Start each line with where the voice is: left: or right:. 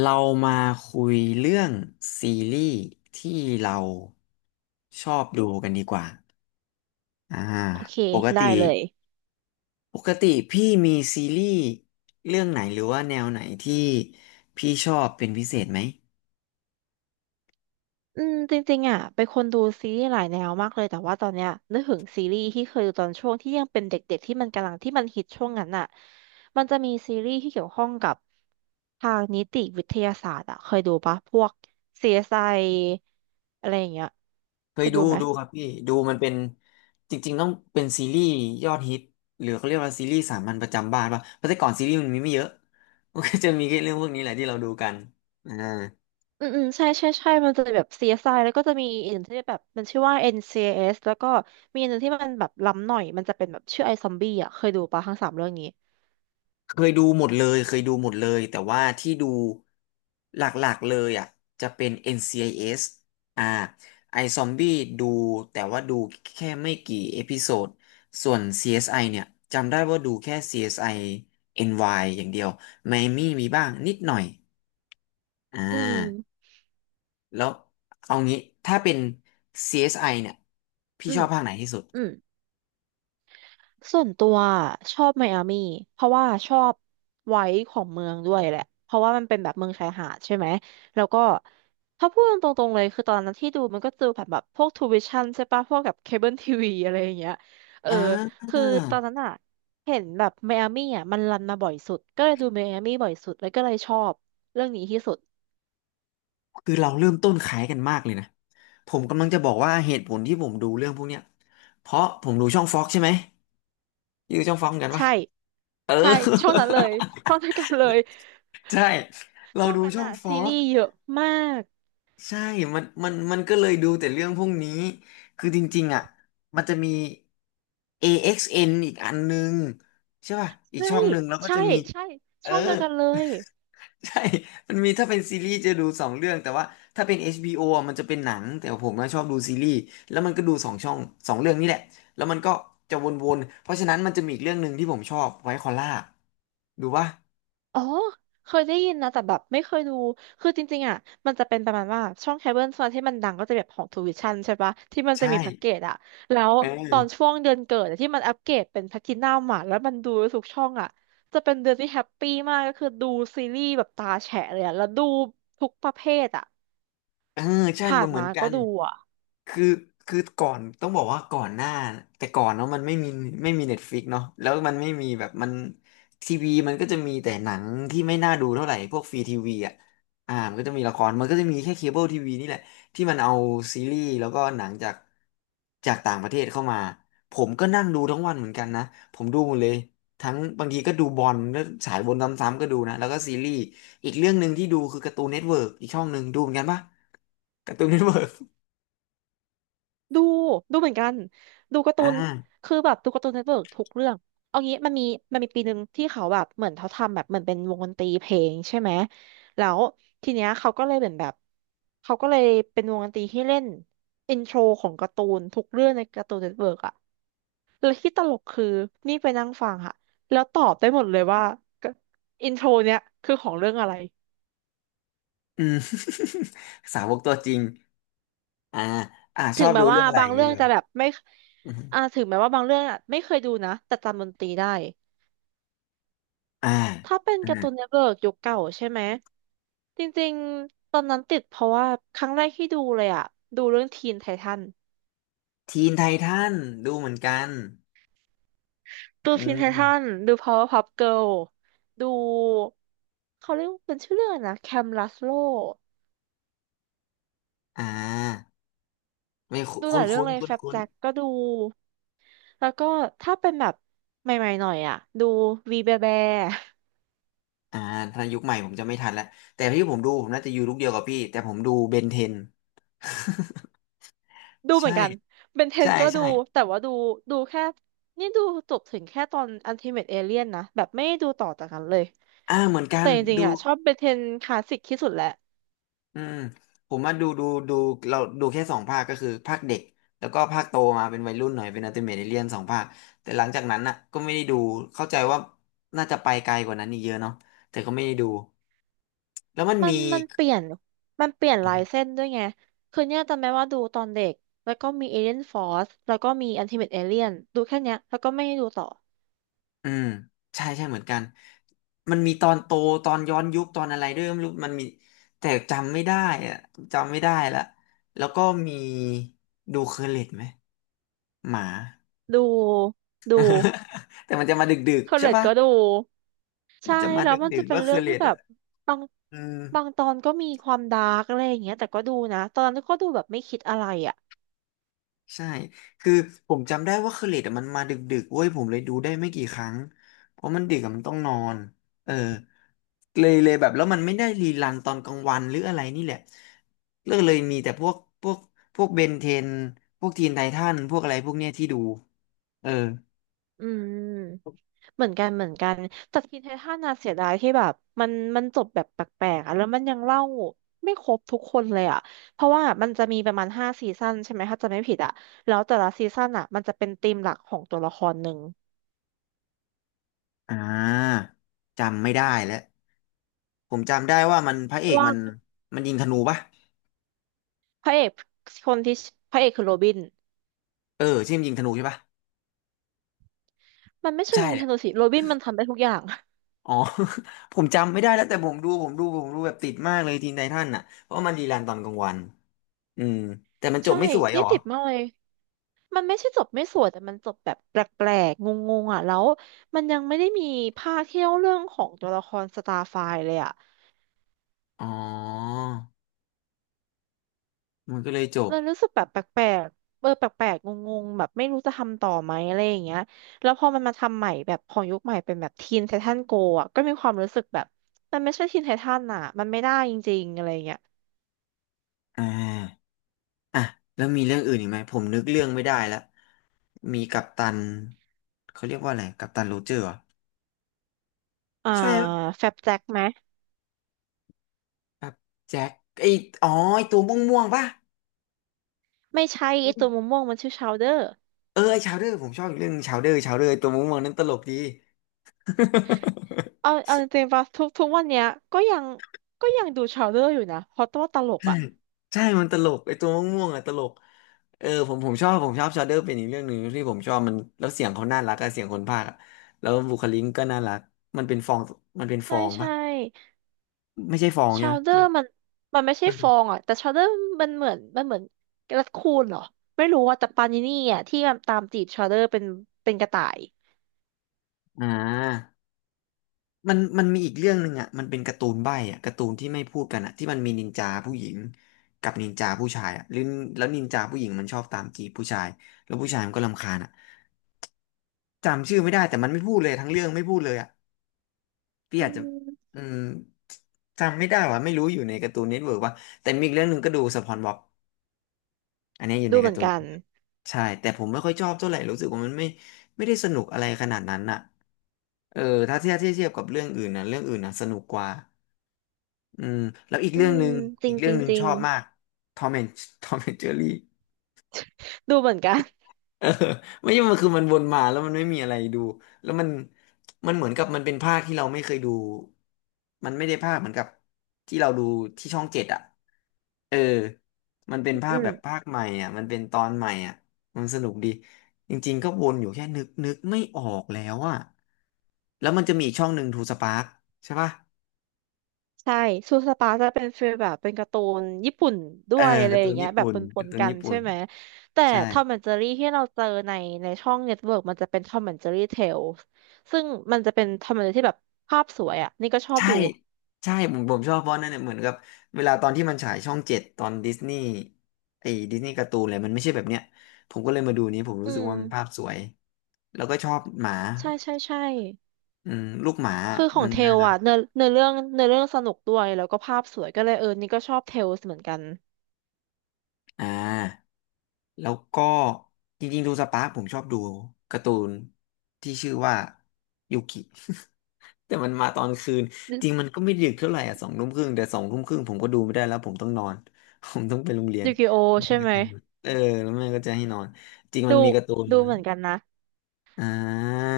left: เรามาคุยเรื่องซีรีส์ที่เราชอบดูกันดีกว่าอ่า
right: โอเค
left: ปก
right: ได้
left: ติ
right: เลย
left: ปกติพี่มีซีรีส์เรื่องไหนหรือว่าแนวไหนที่พี่ชอบเป็นพิเศษไหม
right: จริงๆอ่ะเป็นคนดูซีรีส์หลายแนวมากเลย แต่ว่าตอนเนี้ยนึกถึงซีรีส์ที่เคยดูตอนช่วงที่ยังเป็นเด็กๆที่มันฮิตช่วงนั้นอ่ะมันจะมีซีรีส์ที่เกี่ยวข้องกับทางนิติวิทยาศาสตร์อ่ะเคยดูปะพวก CSI อสไออะไรอย่างเงี้ย
left: เค
right: เค
left: ย
right: ย
left: ดู
right: ดูไหม
left: ดูครับพี่ดูมันเป็นจริงๆต้องเป็นซีรีส์ยอดฮิตหรือเขาเรียกว่าซีรีส์สามัญประจำบ้านป่ะเพราะแต่ก่อนซีรีส์มันมีไม่เยอะ มันก็จะมีแค่เรื่องพวกนี้แหละที่เราดูกันอ่า
right: อืมใช่มันจะแบบ CSI แล้วก็จะมีอีกหนึ่งที่แบบมันชื่อว่า NCIS แล้วก็มีอันหนึ่งที่มันแบบล้ำหน่อยมันจะเป็นแบบชื่อไอซอมบี้อ่ะเคยดูปะทั้งสามเรื่องนี้
left: เคยดูหมดเลยเคยดูหมดเลยแต่ว่าที่ดูหลักๆเลยจะเป็น NCIS อนซีไอเอสอ่าไอซอมบี้ดูแต่ว่าดูแค่ไม่กี่เอพิโซดส่วน CSI เอสไอเนี่ยจำได้ว่าดูแค่ CSI NY อสไอเอ็นวายอย่างเดียวไมอามี่มีบ้างนิดหน่อยอ่
right: อื
left: า
right: ม
left: แล้วเอางี้ถ้าเป็น CSI เอสไอเนี่ยพี่
right: อื
left: ช
right: ม
left: อบภาคไหนที่สุด
right: อืมส่วนตัวชอบไมอามี่เพราะว่าชอบไว้ของเมืองด้วยแหละเพราะว่ามันเป็นแบบเมืองชายหาดใช่ไหมแล้วก็ถ้าพูดตรงๆเลยคือตอนนั้นที่ดูมันก็ดูแบบพวกทูวิชั่นใช่ปะพวกแบบเคเบิลทีวีอะไรอย่างเงี้ยเออ
left: อ่า
right: คือตอนนั้นอ่ะเห็นแบบไมอามี่อ่ะมันรันมาบ่อยสุดก็เลยดูไมอามี่บ่อยสุดแล้วก็เลยชอบเรื่องนี้ที่สุด
left: คือเราเริ่มต้นขายกันมากเลยนะ ผมกำลังจะบอกว่าเหตุผลที่ผมดูเรื่องพวกเนี้ยเพราะผมดูช่องฟ็อกใช่ไหมอยูช่องฟ็อกกันปะ
right: ใช่
left: เออ
right: ใช่ช่วงนั้นเลยช่วงนั้น กันเลย
left: ใช่ เรา
right: ช่วง
left: ดู
right: นั้น
left: ช่อ
right: อ่ะ
left: งฟอ
right: ซีรี
left: ก
right: ส์เยอะมาก
left: ใช่มันก็เลยดูแต่เรื่องพวกนี้ คือจริงๆมันจะมี AXN อเอ็กซ์เอ็นอีกอันนึงใช่ป่ะอีก
right: ใช่
left: ช่องหนึ่งแล้วก็
right: ใช่
left: จะมี
right: ใช่
left: เออ
right: ช่องเดียวกันเลย
left: ใช่มันมีถ้าเป็นซีรีส์จะดูสองเรื่องแต่ว่าถ้าเป็น HBO อชบีโอมันจะเป็นหนังแต่ผมก็ชอบดูซีรีส์แล้วมันก็ดูสองช่องสองเรื่องนี่แหละแล้วมันก็จะวนๆเพราะฉะนั้นมันจะมีอีกเรื่องหนึ่งที่ผมชอบไวท์คอลล่าดูปะ
right: อ๋อเคยได้ยินนะแต่แบบไม่เคยดูคือจริงๆอ่ะมันจะเป็นประมาณว่าช่องเคเบิลโซนที่มันดังก็จะแบบของทูวิชั่นใช่ปะที่มันจะ
left: ใช่
right: มีแพ็กเกจอ่ะแล้ว
left: เ
right: ตอน
left: ออ
right: ช่วงเดือนเกิดอะที่มันอัปเกรดเป็นแพลทินัมอ่ะแล้วมันดูทุกช่องอ่ะจะเป็นเดือนที่แฮปปี้มากก็คือดูซีรีส์แบบตาแฉะเลยอะแล้วดูทุกประเภทอ่ะ
left: เออใช่
right: ผ่า
left: มั
right: น
left: นเหมือ
right: มา
left: นกั
right: ก็
left: น
right: ดู
left: คือคือก่อนต้องบอกว่าก่อนหน้าแต่ก่อนเนาะมันไม่มีเน็ตฟลิกเนาะแล้วมันไม่มีแบบมันทีวีมันก็จะมีแต่หนังที่ไม่น่าดูเท่าไหร่พวกฟรีทีวีมันก็จะมีละครมันก็จะมีแค่เคเบิลทีวีนี่แหละที่มันเอาซีรีส์แล้วก็หนังจากต่างประเทศเข้ามาผมก็นั่งดูทั้งวันเหมือนกันนะผมดูหมดเลยทั้งบางทีก็ดูบอลแล้วสายบนซ้ำๆก็ดูนะแล้วก็ซีรีส์อีกเรื่องหนึ่งที่ดูคือการ์ตูนเน็ตเวิร์กอีกช่องหนึ่งดูเหมือนกันปะ การ์ตูนเน็ตเวิร์ก
right: ดูดูเหมือนกันดูการ์
left: อ
right: ตูน
left: ่า
right: คือแบบดูการ์ตูนเน็ตเวิร์กทุกเรื่องเอางี้มันมีปีหนึ่งที่เขาแบบเหมือนเขาทำแบบเหมือนเป็นวงดนตรีเพลงใช่ไหมแล้วทีเนี้ยเขาก็เลยเหมือนแบบเขาก็เลยเป็นวงดนตรีที่เล่นอินโทรของการ์ตูนทุกเรื่องในการ์ตูนเน็ตเวิร์กอะแล้วที่ตลกคือนี่ไปนั่งฟังค่ะแล้วตอบได้หมดเลยว่าอินโทรเนี้ยคือของเรื่องอะไร
left: อืม สาวกตัวจริงอ่าช
right: ถึ
left: อ
right: ง
left: บ
right: แม้
left: ดูเรื่
right: ว่า
left: องอะไร
right: บา
left: อ
right: ง
left: ย่าง
right: เรื่
left: นี้
right: อง
left: เหรอ
right: จะแบบไม่
left: อื
right: อ่า
left: ม
right: ถึงแม้ว่าบางเรื่องอ่ะไม่เคยดูนะแต่จำดนตรีได้
left: อ่า
right: ถ้าเป็น
left: อ่า
right: การ์ตูนเน็ตเวิร์กยุคเก่าใช่ไหมจริงๆตอนนั้นติดเพราะว่าครั้งแรกที่ดูเลยอะดูเรื่องทีนไททัน
left: ทีนไททันดูเหมือนกัน
right: ดู
left: อื
right: ทีนไททัน
left: ม
right: ดู Powerpuff Girl ดูเขาเรียกว่าเป็นชื่อเรื่องอะไรนะแคมลัสโล
left: อ่าไม่
right: ดูห
left: คุ้
right: ลา
left: น
right: ยเรื่อง
left: คุ้น
right: เลย
left: คุ้
right: แฟ
left: น
right: บ
left: คุ้น
right: แจ็คก็ดูแล้วก็ถ้าเป็นแบบใหม่ๆหน่อยอะดูวีแบแบ
left: ๆถ้ายุคใหม่ผมจะไม่ทันแล้ว แต่ที่ผมดูผมน่าจะอยู่ลูกเดียวกับพี่ แต่ผมดูเบนเทน
right: ดูเห
left: ใช่
right: มือนกันเบนเทน
left: ใช่
right: ก็ดู
left: ใช่
right: แต่ว่าดูแค่ดูจบถึงแค่ตอนอั t ติเม e เอเลียนนะแบบไม่ได้ดูต่อจากนั้นเลย
left: เหมือนกั
right: แต่
left: น
right: จริง
left: ดู
right: ๆอ่ะชอบเบเทนคลาสสิกที่สุดแหละ
left: อืมผมมาดูเราดูแค่สองภาคก็คือภาคเด็กแล้วก็ภาคโตมาเป็นวัยรุ่นหน่อยเป็นอัลติเมทเอเลียนสองภาคแต่หลังจากนั้นน่ะก็ไม่ได้ดูเข้าใจว่าน่าจะไปไกลกว่านั้นอีกเยอะเนาะแต่ก็ไม่ได้ดูแล้วมัน
right: มัน
left: มี
right: มันเปลี่ยนมันเปลี่ยนลายเส้นด้วยไงคือเนี่ยจำได้ว่าดูตอนเด็ก แล้วก็มีเอเ e ียนฟอรสแล้วก็มีอันติเม e เอเลียนดูแค่เนี้ยแล้วก็ไม่ได้ดูต่อ
left: อืมใช่ใช่เหมือนกันมันมีตอนโตตอนย้อนยุคตอนอะไรด้วยไม่รู้มันมีแต่จำไม่ได้อะจำไม่ได้ละแล้วก็มีดูเคอร์เล็ตไหมหมา
right: ดูดู
left: แต่มันจะมาดึก
right: คอ
left: ๆ
right: ร์
left: ใช่
right: เรต
left: ปะ
right: ก็ดู
left: มั
right: ใช่
left: นจะมา
right: แล้
left: ด
right: วมัน
left: ึ
right: จะ
left: กๆ
right: เป็น
left: ว่า
right: เรื่
left: คื
right: อ
left: อ
right: ง
left: เล
right: ที่
left: ด
right: แบบ บาง
left: เออ
right: บางตอนก็มีความดาร์กอะไรอย่างเงี้ยแต่ก็ดูนะ ตอนนั้นก็ดูแบบไม่คิดอะไรอ่ะ
left: ใช่คือผมจำได้ว่าคือเลดมันมาดึกๆเว้ยผมเลยดูได้ไม่กี่ครั้งเพราะมันดึกอะมันต้องนอนเออเลยแบบแล้วมันไม่ได้รีรันตอนกลางวันหรืออะไรนี่แหละเลิกเลยมีแต่พวกพวกเบนเทนพวกทีนไททันพวกอะไรพวกเนี้ยที่ดูเออ
right: อืม เหมือนกันแต่ทีเททันน่เสียดายที่แบบมันจบแบบแปลกๆอะแล้วมันยังเล่าไม่ครบทุกคนเลยอ่ะเพราะว่ามันจะมีประมาณ5 ซีซั่นใช่ไหมถ้าจะไม่ผิดอ่ะแล้วแต่ละซีซั่นอ่ะมันจะเป็นธีมหลักของตัวละครหนึ่ง
left: อ่าจำไม่ได้แล้วผมจำได้ว่าพระ
right: เพ
left: เอ
right: ราะ
left: ก
right: ว่า
left: มันมันยิงธนูปะ
right: พระเอกคนที่พระเอกคือโรบิน
left: เออใช่มันยิงธนูใช่ปะ
right: มันไม่ใช่
left: ใช่
right: รินคาโนสิโรบินมันทำได้ทุกอย่าง
left: อ๋อ ผมจำไม่ได้แล้วแต่ผมดูแบบติดมากเลยทีนไททันเพราะว่ามันรีรันตอนกลางวันอืมแต่มัน จบ
right: ใช่
left: ไม่สวยเห
right: นี่
left: รอ
right: ติดมากเลยมันไม่ใช่จบไม่สวยแต่มันจบแบบแปลกๆงงๆอ่ะแล้วมันยังไม่ได้มีภาคที่เล่าเรื่องของตัวละครสตาร์ไฟเลยอ่ะ
left: อ๋อมันก็เลยจบ
right: เรารู้สึกแบบแปลกๆเออแปลกๆงงๆแบบไม่รู้จะทำต่อไหมอะไรอย่างเงี้ยแล้วพอมันมาทำใหม่แบบของยุคใหม่เป็นแบบทีนไททันโกอ่ะก็มีความรู้สึกแบบมันไม่ใช่ทีนไททันอ่ะมันไม่ได้จริงๆอะไรอย่างเงี้ย
left: อ่าอ่ะแล้วมีเรื่องอื่นอีกไหมผมนึกเรื่องไม่ได้ละมีกัปตันเขาเรียกว่าอะไรกัปตันโรเจอร์เหรอ
right: อ่า
left: ใช่
right: แฟบแจ็คไหม
left: ครับแจ็คไออ๋อไอตัวม่วงๆป่ะ
right: ไม่ใช่ไอตัวม่วงๆมันชื่อชาวเดอร์
left: เออไอชาวเดอร์ผมชอบอีกเรื่องชาวเดอร์ชาวเดอร์ไอ้ตัวม่วงๆนั้นตลกดี
right: เอาจริงๆป่ะทุกวันเนี้ยก็ยังก็ยังดูชาวเดอร์อยู่นะเพราะตัวตลก
left: ใช่
right: อ่ะ
left: ใช่มันตลกไอ้ตัวม่วงๆอ่ะตลกเออผมชอบชาเดอร์เป็นอีกเรื่องหนึ่งที่ผมชอบมันแล้วเสียงเขาน่ารักอะเสียงคนพากย์อะแล้วบุคลิกก็น่ารักมันเป็นฟองมันเป็นฟ
right: ใช่
left: องปะ
right: ใช่
left: ไม่ใช่ฟองใช่
right: ชา
left: ไหม
right: วเดอ
left: มัน
right: ร์มันไม่ใช่
left: มัน
right: ฟ
left: เป็น
right: องอ่ะแต่ชาวเดอร์มันเหมือนกระคูนเหรอไม่รู้ว่าแต่ปานินี่อ่ะที่มันตามจีบชาวเดอร์เป็นกระต่าย
left: อ่ามันมีอีกเรื่องหนึ่งอ่ะมันเป็นการ์ตูนใบ้อ่ะการ์ตูนที่ไม่พูดกันอ่ะที่มันมีนินจาผู้หญิงกับนินจาผู้ชายอ่ะหรือแล้วนินจาผู้หญิงมันชอบตามจีบผู้ชายแล้วผู้ชายมันก็รำคาญอ่ะจำชื่อไม่ได้แต่มันไม่พูดเลยทั้งเรื่องไม่พูดเลยอ่ะ พี่
right: อื
left: อาจจะ
right: ม
left: อืมจำไม่ได้ว่ะไม่รู้อยู่ในการ์ตูนเน็ตเวิร์กว่าแต่มีอีกเรื่องหนึ่งก็ดูสปอนบ็อบอันนี้อยู่
right: ดู
left: ใน
right: เห
left: กา
right: มื
left: ร์
right: อน
left: ตูน
right: กัน
left: Network ใช่แต่ผมไม่ค่อยชอบเท่าไหร่รู้สึกว่ามันไม่ได้สนุกอะไรขนาดนั้นน่ะเออถ้าเทียบกับเรื่องอื่นนะเรื่องอื่นนะสนุกกว่าอืมแล้วอีก
right: อื
left: เรื่องห
right: ม
left: นึ่ง
right: จริ
left: อี
right: ง
left: กเรื่
right: จ
left: อ
right: ริ
left: ง
right: ง
left: หนึ่ง
right: จริ
left: ช
right: ง
left: อบมากทอมแอนทอมแอนเจอรี่
right: ดูเหมือนกัน
left: เออไม่ใช่มันคือมันวนมาแล้วมันไม่มีอะไรดู แล้วมันเหมือนกับมันเป็นภาคที่เราไม่เคยดู มันไม่ได้ภาคเหมือนกับที่เราดูที่ช่องเจ็ดอ่ะเออมันเป็นภา
right: อื
left: คแบบ
right: ม
left: ภาคใหม่อ่ะมันเป็นตอนใหม่อ่ะมันสนุกดีจริงๆก็วนอยู่แค่นึกไม่ออกแล้วอ่ะแล้วมันจะมีอีกช่องหนึ่งทูสปาร์คใช่ป่ะ
right: ใช่ซูสปาจะเป็นฟีลแบบเป็นการ์ตูนญี่ปุ่นด้
left: เออ
right: วยอะไร
left: การ์
right: อ
left: ตู
right: ย่าง
left: น
right: เงี้ย
left: ญี่
right: แบบ
left: ปุ่น
right: ป
left: กา
right: น
left: ร์ตู
right: ๆ
left: น
right: กัน
left: ญี่ปุ่
right: ใช่
left: น
right: ไหมแต่
left: ใช่
right: ทอมแอนด์เจอรี่ที่เราเจอในช่องเน็ตเวิร์กมันจะเป็นทอมแอนด์เจอรี่เทลซึ่งมันจะเป็นทอมแอนด์เจอรี่ที่แบบภาพสวยอ่ะนี่ก็ชอบ
left: ใช่
right: ดู
left: ใช่ผมผมชอบเพราะนั่นเนี่ยเหมือนกับเวลาตอนที่มันฉายช่องเจ็ดตอนดิสนีย์ไอ้ดิสนีย์การ์ตูนอะไรมันไม่ใช่แบบเนี้ยผมก็เลยมาดูนี้ผม
right: อื
left: รู้สึก
right: ม
left: ว่ามันภาพสวยแล้วก็ชอบหมา
right: ใช่ใช่ใช่
left: อืมลูกหมา
right: คือขอ
left: มั
right: ง
left: น
right: เท
left: น่า
right: ล
left: รัก
right: อ่ะ เนื้อเนื้อเรื่องเนื้อเรื่องสนุกด้วยแล้วก็ภาพสวยก็เลยเออนี่ก็ชอบเทลเหมือนกัน
left: อ่าแล้วก็จริงๆดูสปาร์คผมชอบดูการ์ตูนที่ชื่อว่ายูกิ แต่มันมาตอนคืน
right: ดู
left: จริงมันก็ไม่ดึกเท่าไหร่อ่ะสองทุ่มครึ่งแต่สองทุ่มครึ่งผมก็ดูไม่ได้แล้วผมต้องนอน ผมต้องไปโรงเรียน
right: ดูกิโอใช่ไหม
left: เออแล้วแม่ก็จะให้นอนจริงมั
right: ดู
left: นมีการ์ตูน
right: ดูเหมือนกันนะ
left: อ่า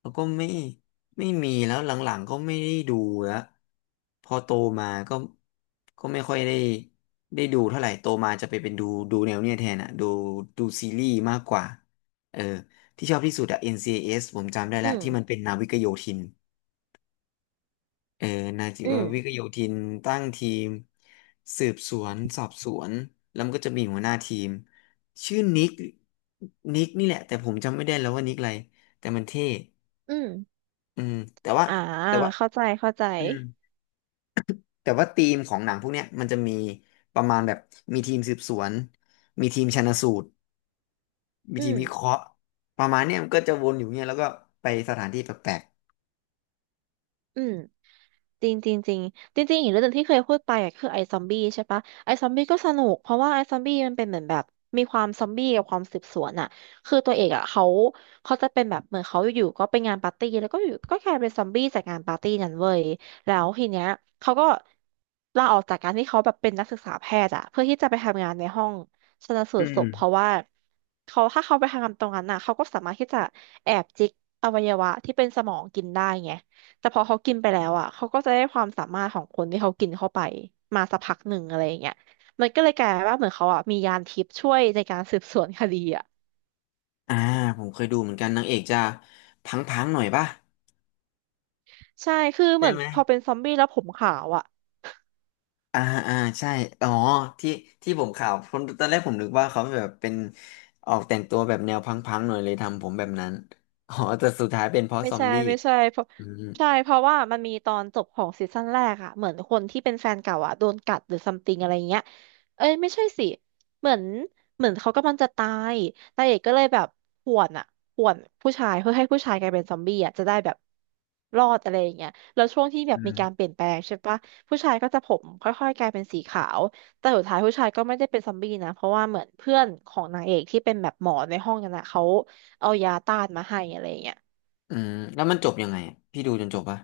left: แล้วก็ไม่มีแล้วหลังๆก็ไม่ได้ดูแล้วพอโตมาก็ก็ไม่ค่อยได้ดูเท่าไหร่โตมาจะไปเป็นดูแนวเนี้ยแทนอ่ะดูซีรีส์มากกว่าเออที่ชอบที่สุดอะ n c s ผมจำได้
right: อื
left: แล้ว
right: ม
left: ที่มันเป็นนาวิกโยธิน เออนาจิ
right: อื
left: ววิก
right: ม
left: โยธินตั้งทีมสืบสวนสอบสวนแล้วมันก็จะมีหัวหน้าทีมชื่อนิกนิกนี่แหละแต่ผมจำไม่ได้แล้วว่านิกอะไรแต่มันเท่
right: อืม
left: อืมแต่ว่า
right: อ่า
left: แต่ว่า
right: เข้าใจเข้าใจ
left: อืมแต่ว่าธีมของหนังพวกเนี้ยมันจะมีประมาณแบบมีทีมสืบสวนมีทีมชันสูตรมี
right: อื
left: ทีม
right: ม
left: วิเคราะห์ประมาณเนี้ยมันก็จะวนอยู่เนี้ยแล้วก็ไปสถานที่แปลก
right: อืม จริงจริงจริงจริงจริงๆอีกเรื่องหนึ่งที่เคยพูดไปอ็ะคือไอซอมบี้ใช่ปะไอซอมบี้ก็สนุกเพราะว่าไอซอมบี้มันเป็นเหมือนแบบมีความซอมบี้กับความสืบสวนอะคือตัวเอกอะเขาจะเป็นแบบเหมือนเขาอยู่ๆก็ไปงานปาร์ตี้แล้วก็อยู่ก็กลายเป็นซอมบี้จากงานปาร์ตี้นั้นเว้ยแล้วทีเนี้ยเขาก็ลาออกจากการที่เขาแบบเป็นนักศึกษาแพทย์อะเพื่อที่จะไปทำงานในห้องชันสู
left: ๆอื
right: ตรศ
left: ม
right: พเพราะว่าเขาถ้าเขาไปทำงานตรงนั้นอะเขาก็สามารถที่จะแอบจิกอวัยวะที่เป็นสมองกินได้ไง แต่พอเขากินไปแล้วอ่ะเขาก็จะได้ความสามารถของคนที่เขากินเข้าไปมาสักพักหนึ่งอะไรอย่างเงี้ยมันก็เลยกลายเป็นว่าเหมือนเขาอ่ะมียานทิพย์ช่วยในการสืบสวนคดีอ่ะ
left: อ่าผมเคยดูเหมือนกันนางเอกจะพังๆหน่อยป่ะ
right: ใช่คือเห
left: ใช่
right: มือน
left: ไหม
right: พอเป็นซอมบี้แล้วผมขาวอ่ะ
left: อ่าอ่าใช่อ๋อที่ที่ผมข่าวผมตอนแรกผมนึกว่าเขาแบบเป็นออกแต่งตัวแบบแนวพังๆหน่อยเลยทำผมแบบนั้นอ๋อแต่สุดท้ายเป็นเพราะ
right: ไม่
left: ซอม
right: ใช่
left: บี้
right: ไม่ใช่เพราะ
left: อืม
right: ใช่เพราะว่ามันมีตอนจบของซีซั่นแรกอะเหมือนคนที่เป็นแฟนเก่าอะโดนกัดหรือซัมติงอะไรเงี้ยเอ้ยไม่ใช่สิเหมือนเหมือนเขากำลังจะตายนางเอกก็เลยแบบข่วนอะข่วนผู้ชายเพื่อให้ผู้ชายกลายเป็นซอมบี้อะจะได้แบบรอดอะไรอย่างเงี้ยแล้วช่วงที่แบ
left: อื
right: บมีการเป
left: ม
right: ลี่ยนแปลงใช่ปะผู้ชายก็จะผมค่อยๆกลายเป็นสีขาวแต่สุดท้ายผู้ชายก็ไม่ได้เป็นซอมบี้นะเพราะว่าเหมือนเพื่อนของนางเอกที่เป็นแบบหมอในห้องนั้นอะเขาเอายาต้านมาให้อะไรอย่างเงี้ย
left: อืมแล้วมันจบยังไงอะพี่ดูจนจบปะ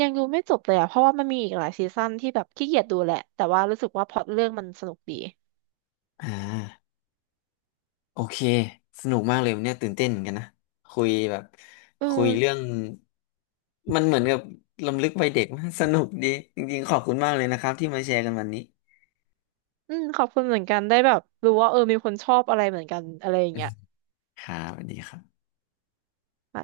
right: ยังดูไม่จบเลยอ่ะเพราะว่ามันมีอีกหลายซีซั่นที่แบบขี้เกียจดูแหละ แต่ว่ารู้สึกว่าพล็อตเรื่องมันสนุกดี
left: อ่าโอเคสนุกมากเลยวันเนี่ยตื่นเต้นเหมือนกันนะคุยแบบ
right: อื
left: คุยเรื่อ
right: ม
left: งมันเหมือนกับรำลึกวัยเด็กมาก สนุกดีจริงๆขอบคุณมากเลยนะครับที่มาแชร์กันวันนี้
right: อืม ขอบคุณเหมือนกัน ได้แบบรู้ว่าเออมีคนชอบอะไรเหมือนกันอะไรอย่างเงี้ย
left: ครับสวัสดีครับ
right: อ่ะ